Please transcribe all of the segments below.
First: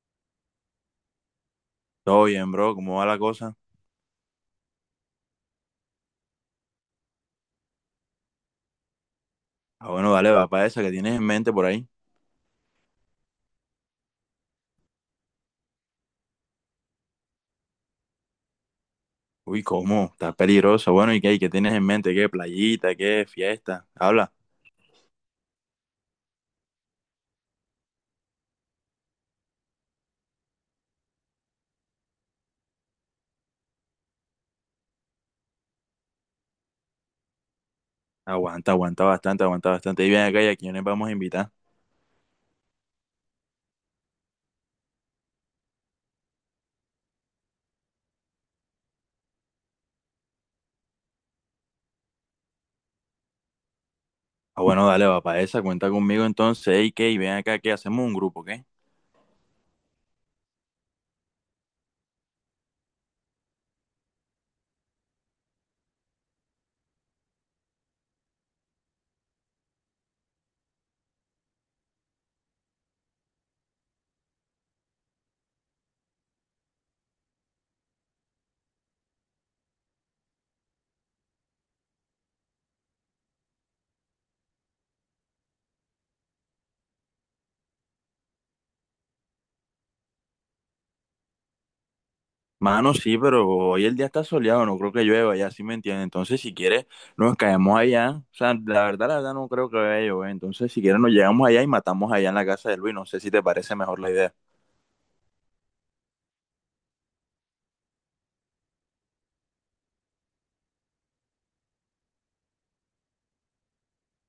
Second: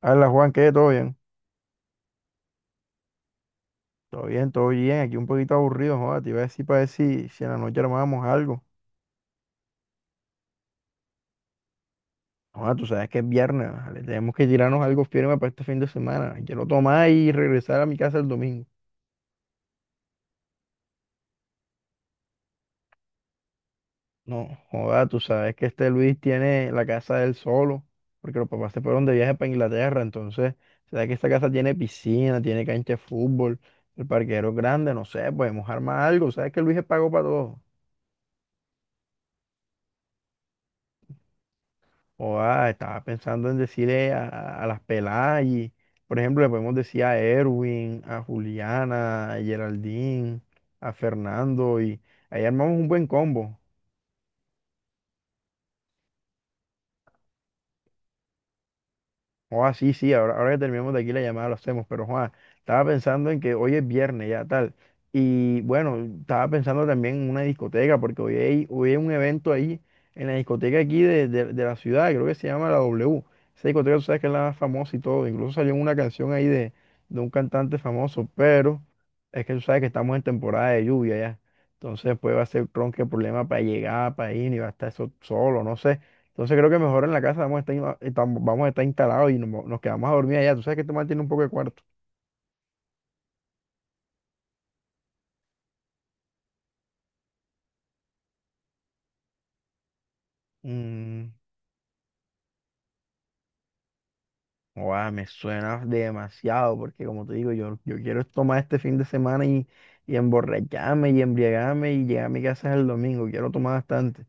Hola Juan, ¿qué? ¿Todo bien? Todo bien, bro, ¿cómo va la cosa? Todo bien, todo bien. Aquí un poquito aburrido, joda. Te iba a decir para ver si en la noche armábamos algo. Ah, bueno, dale, va para esa que tienes en mente por ahí. Joda, tú sabes que es viernes, ¿vale? Tenemos que tirarnos algo firme para este fin de semana. Quiero tomar y regresar a mi casa el domingo. Uy, ¿cómo? ¿Está peligroso? Bueno, ¿y qué, y qué tienes en mente? ¿Qué? ¿Playita? ¿Qué? ¿Fiesta? Habla. No, joda, tú sabes que este Luis tiene la casa del solo, porque los papás se fueron de viaje para Inglaterra. Entonces, sabes que esta casa tiene piscina, tiene cancha de fútbol, el parquero es grande, no sé, podemos armar algo. Sabes que Luis es pago para todo. Aguanta, aguanta bastante, aguanta bastante. Y ven acá, ¿y a quiénes vamos a invitar? Oa, estaba pensando en decirle a las peladas y, por ejemplo, le podemos decir a Erwin, a Juliana, a Geraldine, a Fernando y ahí armamos un buen combo. Ah, bueno, dale, va para esa, cuenta conmigo entonces. ¿Y qué? ¿Y ven acá, qué? ¿Hacemos un grupo, qué? Joa, sí, sí, ahora, ahora que terminamos de aquí la llamada lo hacemos, pero Juan, estaba pensando en que hoy es viernes ya, tal. Y bueno, estaba pensando también en una discoteca, porque hoy hay un evento ahí en la discoteca aquí de la ciudad, creo que se llama la W. Esa discoteca tú sabes que es la más famosa y todo, incluso salió una canción ahí de un cantante famoso, pero es que tú sabes que estamos en temporada de lluvia ya. Entonces, pues va a ser tronque problema para llegar, para ir, y va a estar eso solo, no sé. Entonces creo que mejor en la casa vamos a estar, vamos a estar instalados y nos quedamos a dormir allá. Tú sabes que este man tiene un poco de cuarto. Mano, sí, pero hoy el día está soleado, no creo que llueva, ya sí me entiendes. Entonces, si quieres, nos caemos allá. O sea, la verdad, no creo que vaya a llover. Entonces, si quieres, nos Mm, llegamos allá y matamos allá en la casa de Luis. No sé si te parece mejor la idea. guau, me suena demasiado porque como te digo, yo quiero tomar este fin de semana y emborracharme y embriagarme y llegar a mi casa el domingo. Quiero tomar bastante.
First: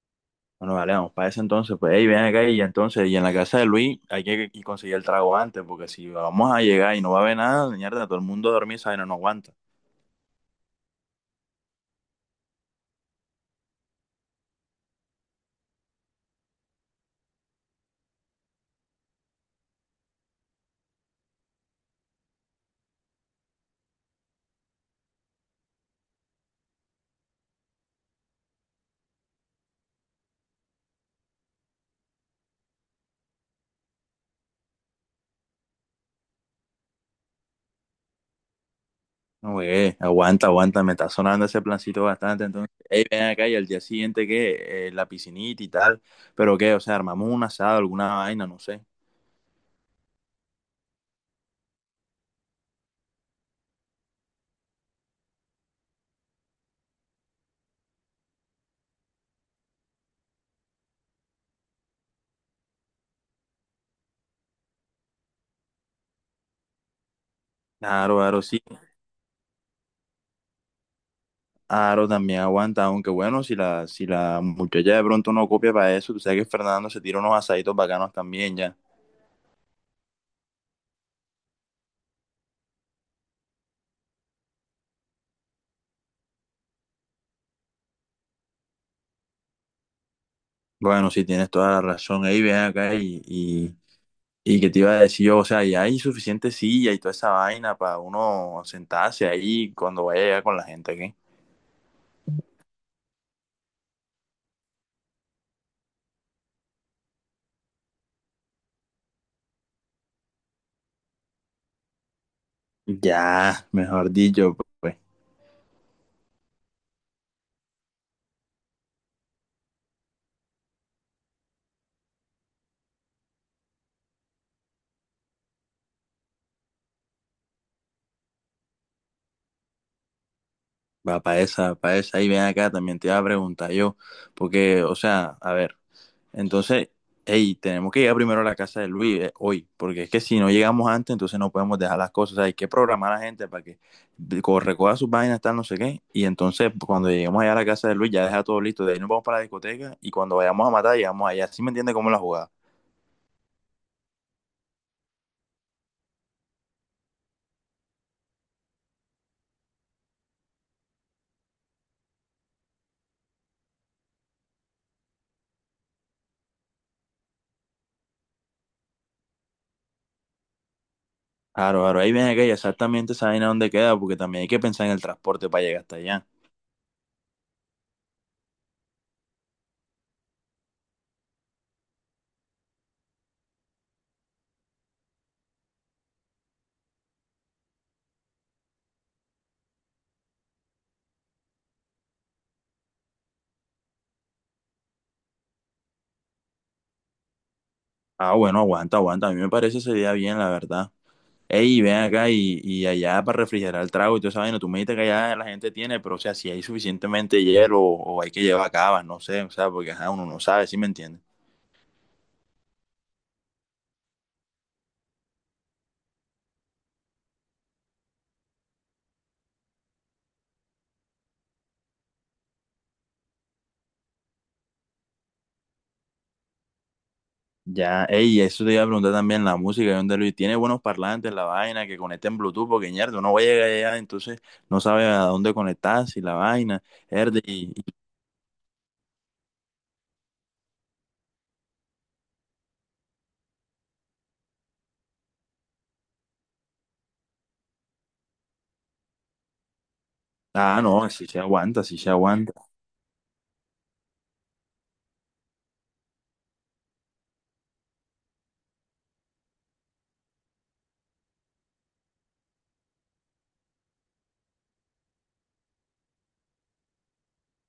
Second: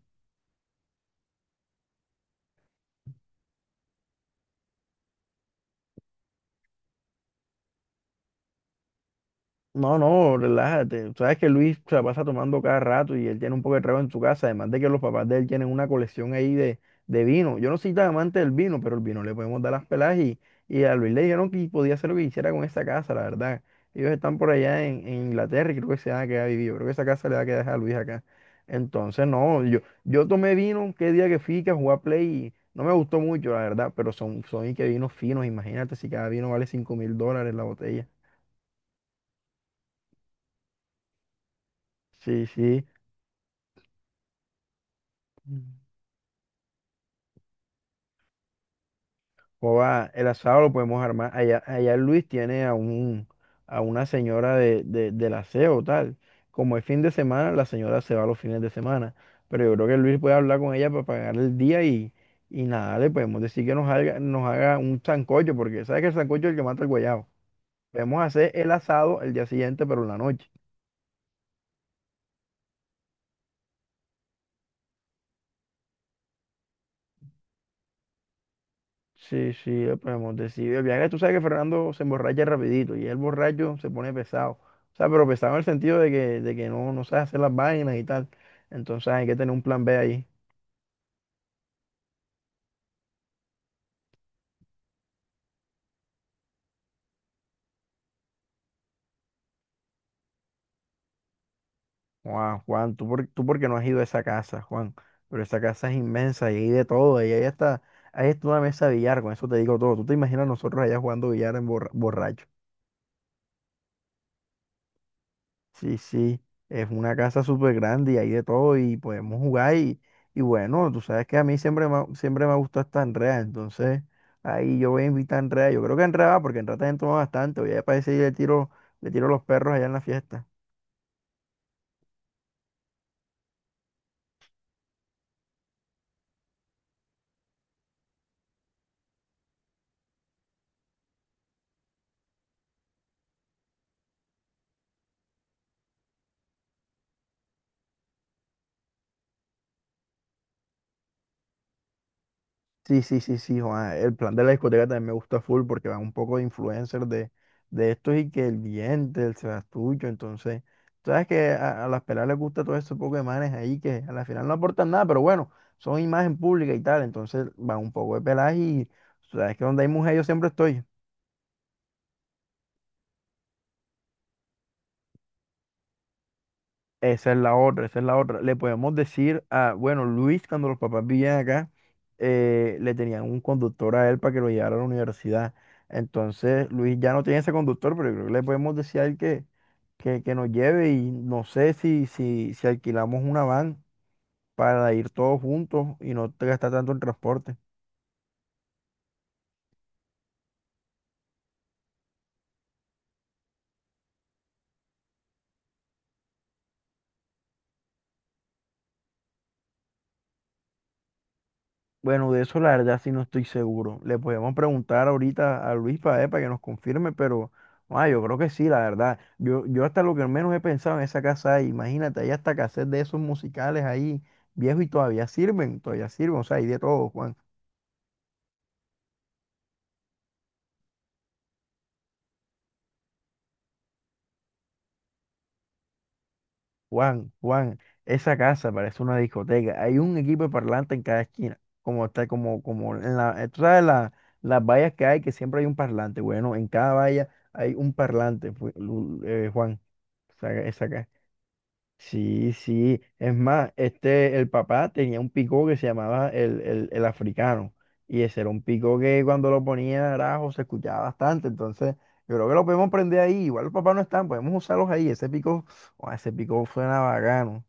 Bueno, vale, vamos para ese entonces, pues, hey, ven acá y entonces, y en la casa de Luis hay que y conseguir el trago antes, porque si vamos a llegar y no va a haber nada, mierda, todo el mundo a dormir, ¿sabes? No, no aguanta. No, no, relájate. Sabes que Luis se la pasa tomando cada rato y él tiene un poco de trago en su casa, además de que los papás de él tienen una colección ahí de vino. Yo no soy tan amante del vino, pero el vino le podemos dar las pelas y a Luis le dijeron que podía hacer lo que quisiera con esa casa, la verdad. Ellos están por allá en Inglaterra y creo que se van a quedar vividos. Creo que esa casa le va a quedar a Luis acá. Entonces, no, yo tomé vino qué día que fui que a jugar Play y no me gustó mucho, la verdad, pero son y que vinos finos, imagínate si cada vino vale $5.000 la botella. No, güey, aguanta, aguanta, me está sonando ese plancito bastante, Sí, entonces, sí. hey, ven acá y al día siguiente, que la piscinita y tal, pero qué, o sea, armamos un asado, alguna vaina, no sé. Joda, el asado lo podemos armar. Allá Luis tiene a una señora del aseo, tal. Como es fin de semana, la señora se va los fines de semana. Pero yo creo que Luis puede hablar con ella para pagar el día y nada, le podemos decir que nos haga un sancocho, porque sabes que el sancocho es el que mata el guayabo. Claro, Podemos claro, hacer sí, el asado el día siguiente, pero en la noche. claro, también aguanta, aunque bueno, si la muchacha de pronto no copia para eso, tú sabes que Fernando se tira unos asaditos bacanos también, ya. Sí, sí, le podemos decir. El viaje, tú sabes que Fernando se emborracha rapidito y el borracho se pone pesado. O sea, pero pesado en el sentido de que no, no sabe hacer las vainas y tal. Entonces hay que tener un plan B ahí. Bueno, sí, tienes toda la razón. Ahí ven acá y que te iba a decir yo, o sea, ya hay suficiente silla y toda esa vaina para uno sentarse ahí cuando vaya allá con la gente, ¿qué? Juan, Juan, tú porque no has ido a esa casa, Juan. Pero esa casa es inmensa y hay de todo. Y ahí está una mesa de billar, con eso te digo todo. Tú te imaginas nosotros allá jugando billar en borracho. Ya, mejor dicho, pues, Sí, sí, es una casa súper grande y hay de todo y podemos jugar y bueno, tú sabes que a mí siempre me ha gustado esta Andrea, entonces ahí yo voy a invitar a Andrea, yo creo que Andrea va porque Andrea también toma bastante, voy a ir para ese y le tiro los perros allá en la fiesta. va para esa, para esa. Ahí ven acá, también te iba a preguntar yo, porque, o sea, a ver. Entonces, hey, tenemos que llegar primero a la casa de Luis hoy, porque es que si no llegamos antes, entonces no podemos dejar las cosas. O sea, hay que programar a la gente para que recoja sus vainas, tal, no sé qué. Y entonces, cuando lleguemos allá a la casa de Luis, ya deja todo listo. De ahí nos vamos para la discoteca y cuando vayamos a matar, llegamos allá. ¿Sí me entiende cómo es la jugada? Sí, sí, sí, sí, Juan. El plan de la discoteca también me gusta full porque van un poco de influencers de estos y que el diente, el Sebastucho, entonces, sabes que a las peladas les gusta todo ese poco de manes ahí que a la final no aportan nada, pero bueno, son imagen pública y tal, entonces van un poco de peladas y sabes que donde hay mujeres yo siempre estoy. Claro, claro, ahí viene aquella exactamente esa vaina dónde queda, porque también hay que pensar en el transporte para llegar hasta allá. Esa es la otra, esa es la otra. Le podemos decir a, bueno, Luis, cuando los papás vivían acá, le tenían un conductor a él para que lo llevara a la universidad. Entonces, Luis ya no tiene ese conductor, pero yo creo que le podemos decir a él que nos lleve y no sé si alquilamos una van para ir todos juntos y no te gastar tanto en transporte. Ah, bueno, aguanta, aguanta. A mí me parece ese día bien, la verdad. Ey, ven acá y allá para refrigerar el trago y toda esa vaina. Tú me dijiste que allá la gente tiene, pero o sea, si hay suficientemente hielo o hay que llevar cabas, no sé, o sea, porque ajá, uno no sabe, ¿sí me entiendes? Bueno, de eso la verdad sí no estoy seguro. Le podemos preguntar ahorita a Luis para que nos confirme, pero yo creo que sí, la verdad. Yo hasta lo que al menos he pensado en esa casa ahí, imagínate, hay hasta cassette de esos musicales ahí, viejos y todavía sirven, o sea, hay de todo, Juan, Ya, ey, eso te iba a preguntar también, la música, ¿de dónde Luis? ¿Tiene buenos parlantes, la vaina, que conecten Bluetooth? Porque, ñerdo, no va a llegar allá, entonces no sabe a dónde conectar, si la vaina, Juan, herde, Juan. Esa casa parece una discoteca. Hay un equipo de parlante en cada esquina, como está, como, como en la, tú sabes las vallas que hay, que siempre hay un parlante. Bueno, en cada valla hay un parlante, Juan. Esa, Ah, esa casa. no, si se aguanta, si se Sí, aguanta. sí. Es más, este, el papá tenía un pico que se llamaba el africano. Y ese era un pico que cuando lo ponía arajo se escuchaba bastante. Entonces, yo creo que lo podemos prender ahí. Igual los papás no están, podemos usarlos ahí. Ese pico, oh, ese pico suena bacano.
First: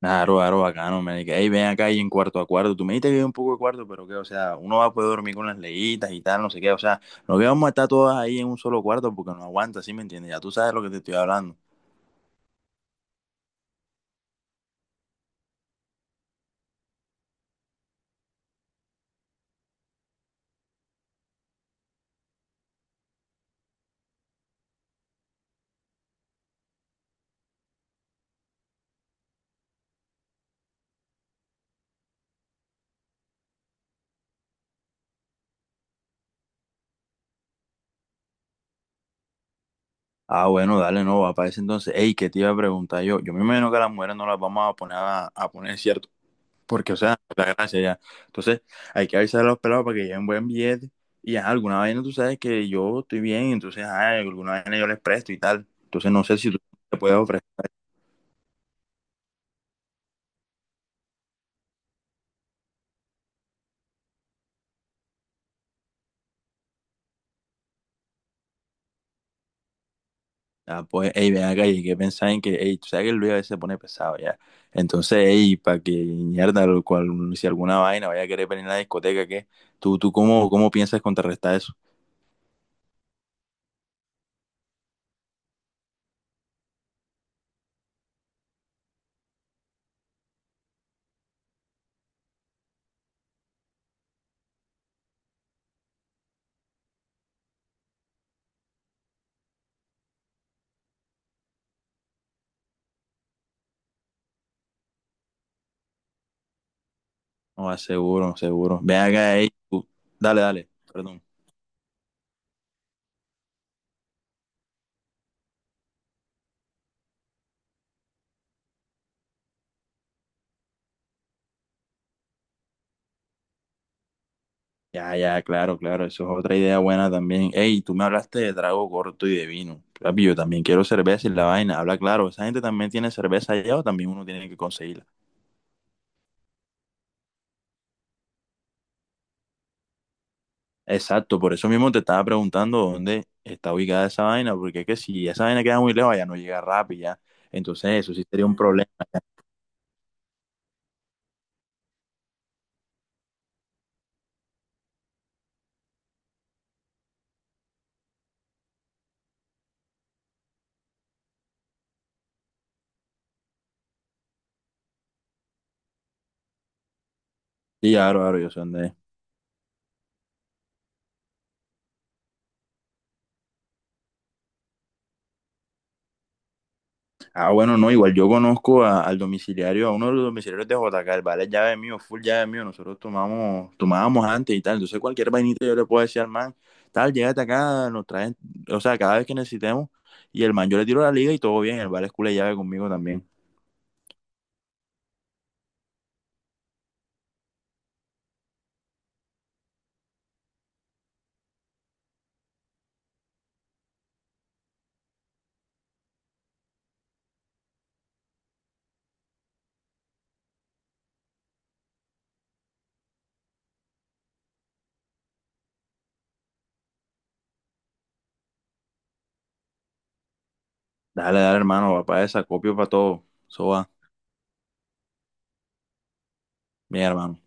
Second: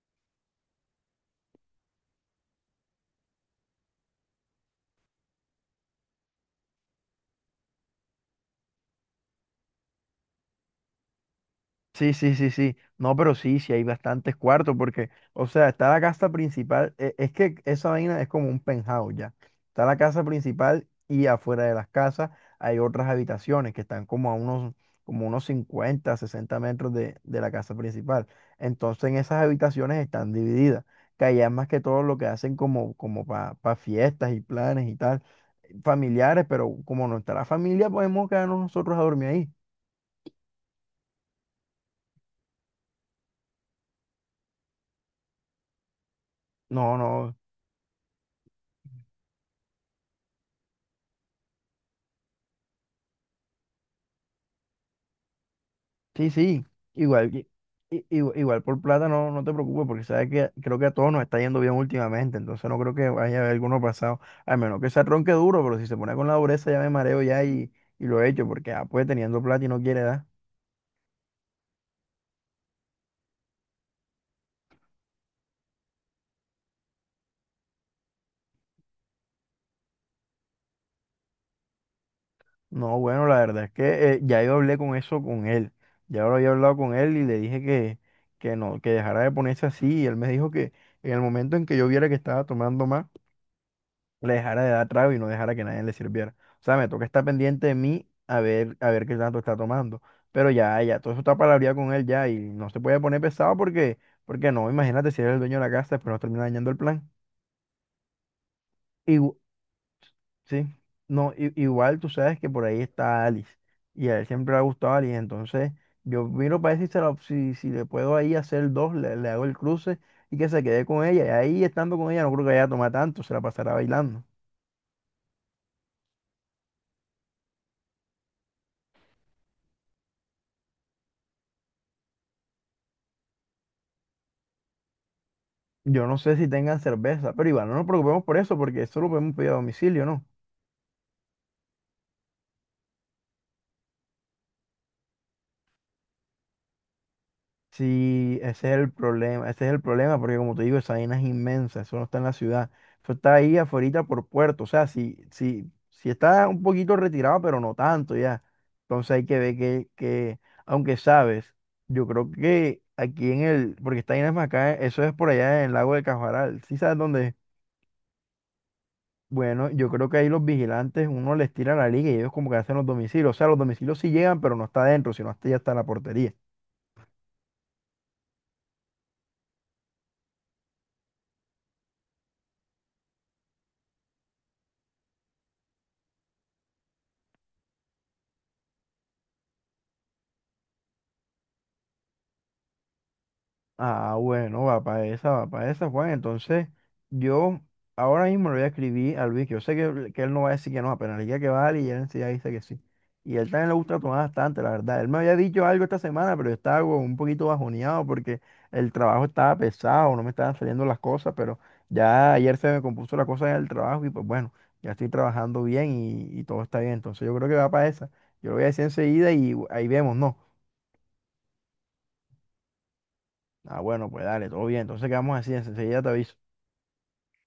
Claro, claro, bacano, man. Y que, "Ey, ven acá y en cuarto a cuarto. Tú me dijiste que hay un poco de cuarto, pero que, o sea, uno va a poder dormir con las leyitas y tal, no sé qué. O sea, no que vamos a estar todas ahí en un solo cuarto porque no aguanta, ¿sí me entiendes? Ya tú sabes lo que te estoy hablando. Sí, sí, sí, sí. No, pero sí, sí hay bastantes cuartos porque, o sea, está la casa principal. Es que esa vaina es como un penthouse ya. Está la casa principal y afuera de las casas hay otras habitaciones que están como como unos 50 60 metros de la casa principal. Entonces en esas habitaciones están divididas, que allá es más que todo lo que hacen como para fiestas y planes y tal, familiares, pero como no está la familia, podemos quedarnos nosotros a dormir ahí. Ah, bueno, dale, no, va para ese entonces. Ey, ¿qué te iba a preguntar yo? Yo me imagino que a las mujeres no las vamos a poner a poner, ¿cierto? Porque, No, o sea, no. la gracia ya. Entonces, hay que avisar a los pelados para que lleven buen billete. Y ajá, alguna vaina tú sabes que yo estoy bien, entonces, ah, alguna vaina yo les presto y tal. Entonces, no Sí, sé si tú sí, te puedes igual, ofrecer. que- i- igu- igual, por plata no, no te preocupes porque sabes que creo que a todos nos está yendo bien últimamente, entonces no creo que vaya a haber alguno pasado, al menos que se ronque duro, pero si se pone con la dureza ya me mareo ya y lo he hecho porque ah, pues teniendo plata y no quiere dar. Ah, pues, ey, ven acá, y hay que pensar en que, ey, tú sabes que el Luis a veces se pone pesado ya. Entonces, ey, para que mierda, lo cual, si alguna vaina vaya a querer venir a la discoteca, ¿qué? ¿Tú cómo, cómo piensas contrarrestar eso? No, bueno, la verdad es que ya yo hablé con eso con él, ya lo había hablado con él y le dije que no, que dejara de ponerse así y él me dijo que en el momento en que yo viera que estaba tomando más, le dejara de dar trago y no dejara que nadie le sirviera. O sea, me toca estar pendiente de mí a ver qué tanto está tomando. Pero ya, ya, todo eso está palabreado con él ya y no se puede poner pesado porque, porque no, imagínate si eres el dueño de la casa, después nos termina dañando el plan. No, ah, seguro, seguro. Ven Igu- acá, ey, tú, dale, sí, dale, perdón. no, igual tú sabes que por ahí está Alice y a él siempre le ha gustado Alice, entonces yo miro para ver si, si le puedo ahí hacer dos, le hago el cruce y que se quede con ella. Y ahí estando con ella no creo que vaya a tomar tanto, se la pasará bailando. Ya, ya, claro, claro, eso es otra idea buena también. Ey, tú me hablaste de trago corto y de vino. Papi, yo también quiero cerveza y la vaina, habla claro, ¿esa gente también tiene cerveza allá o también uno tiene que conseguir? Yo no sé si tengan cerveza, pero igual no nos preocupemos por eso, porque eso lo podemos pedir a domicilio, ¿no? Exacto, por eso mismo te estaba preguntando dónde está ubicada esa vaina, porque es que si esa vaina queda muy lejos, ya no llega rápido, ya. Entonces, eso sí Sí, sería un ese es problema. el problema, ese es el problema, porque como te digo, esa vaina es inmensa, eso no está en la ciudad, eso está ahí afuera por puerto, o sea, si está un poquito retirado, pero no tanto ya. Entonces hay que ver aunque sabes, yo creo que aquí en el, porque esta vaina es más acá, eso es por allá en el lago de Cajaral, ¿sí sabes dónde es? Sí, claro, claro, yo sé dónde es. Bueno, yo creo que ahí los vigilantes, uno les tira la liga y ellos como que hacen los domicilios. O sea, los domicilios sí llegan, pero no está adentro, sino hasta ya está la portería. Ah, bueno, no, igual yo conozco al domiciliario, a uno de los domiciliarios de JK, el vale es llave mío, full llave mío, nosotros tomábamos antes y tal, entonces cualquier vainita yo le puedo decir al man, tal, llégate acá, nos traen, o sea, cada vez que necesitemos, y el man yo le tiro la liga y todo bien, el vale es culo de llave conmigo también. Ah, bueno, va para esa, Juan. Entonces, yo ahora mismo le voy a escribir a Luis, que yo sé que él no va a decir que no, apenas le diga que vale y él enseguida dice que sí. Y él también le gusta tomar bastante, la verdad. Él me había dicho algo esta semana, pero yo estaba como un poquito bajoneado porque el trabajo estaba pesado, no me estaban saliendo las cosas, pero ya ayer se me compuso la cosa en el trabajo y pues bueno, ya estoy trabajando bien y todo está bien. Entonces, yo creo que va para esa. Yo lo voy a decir enseguida y ahí vemos, ¿no? Dale, dale, hermano, papá, esa, copio para todo, eso Ah, va, bueno, pues dale, todo bien. Entonces quedamos así, enseguida te aviso. bien, hermano.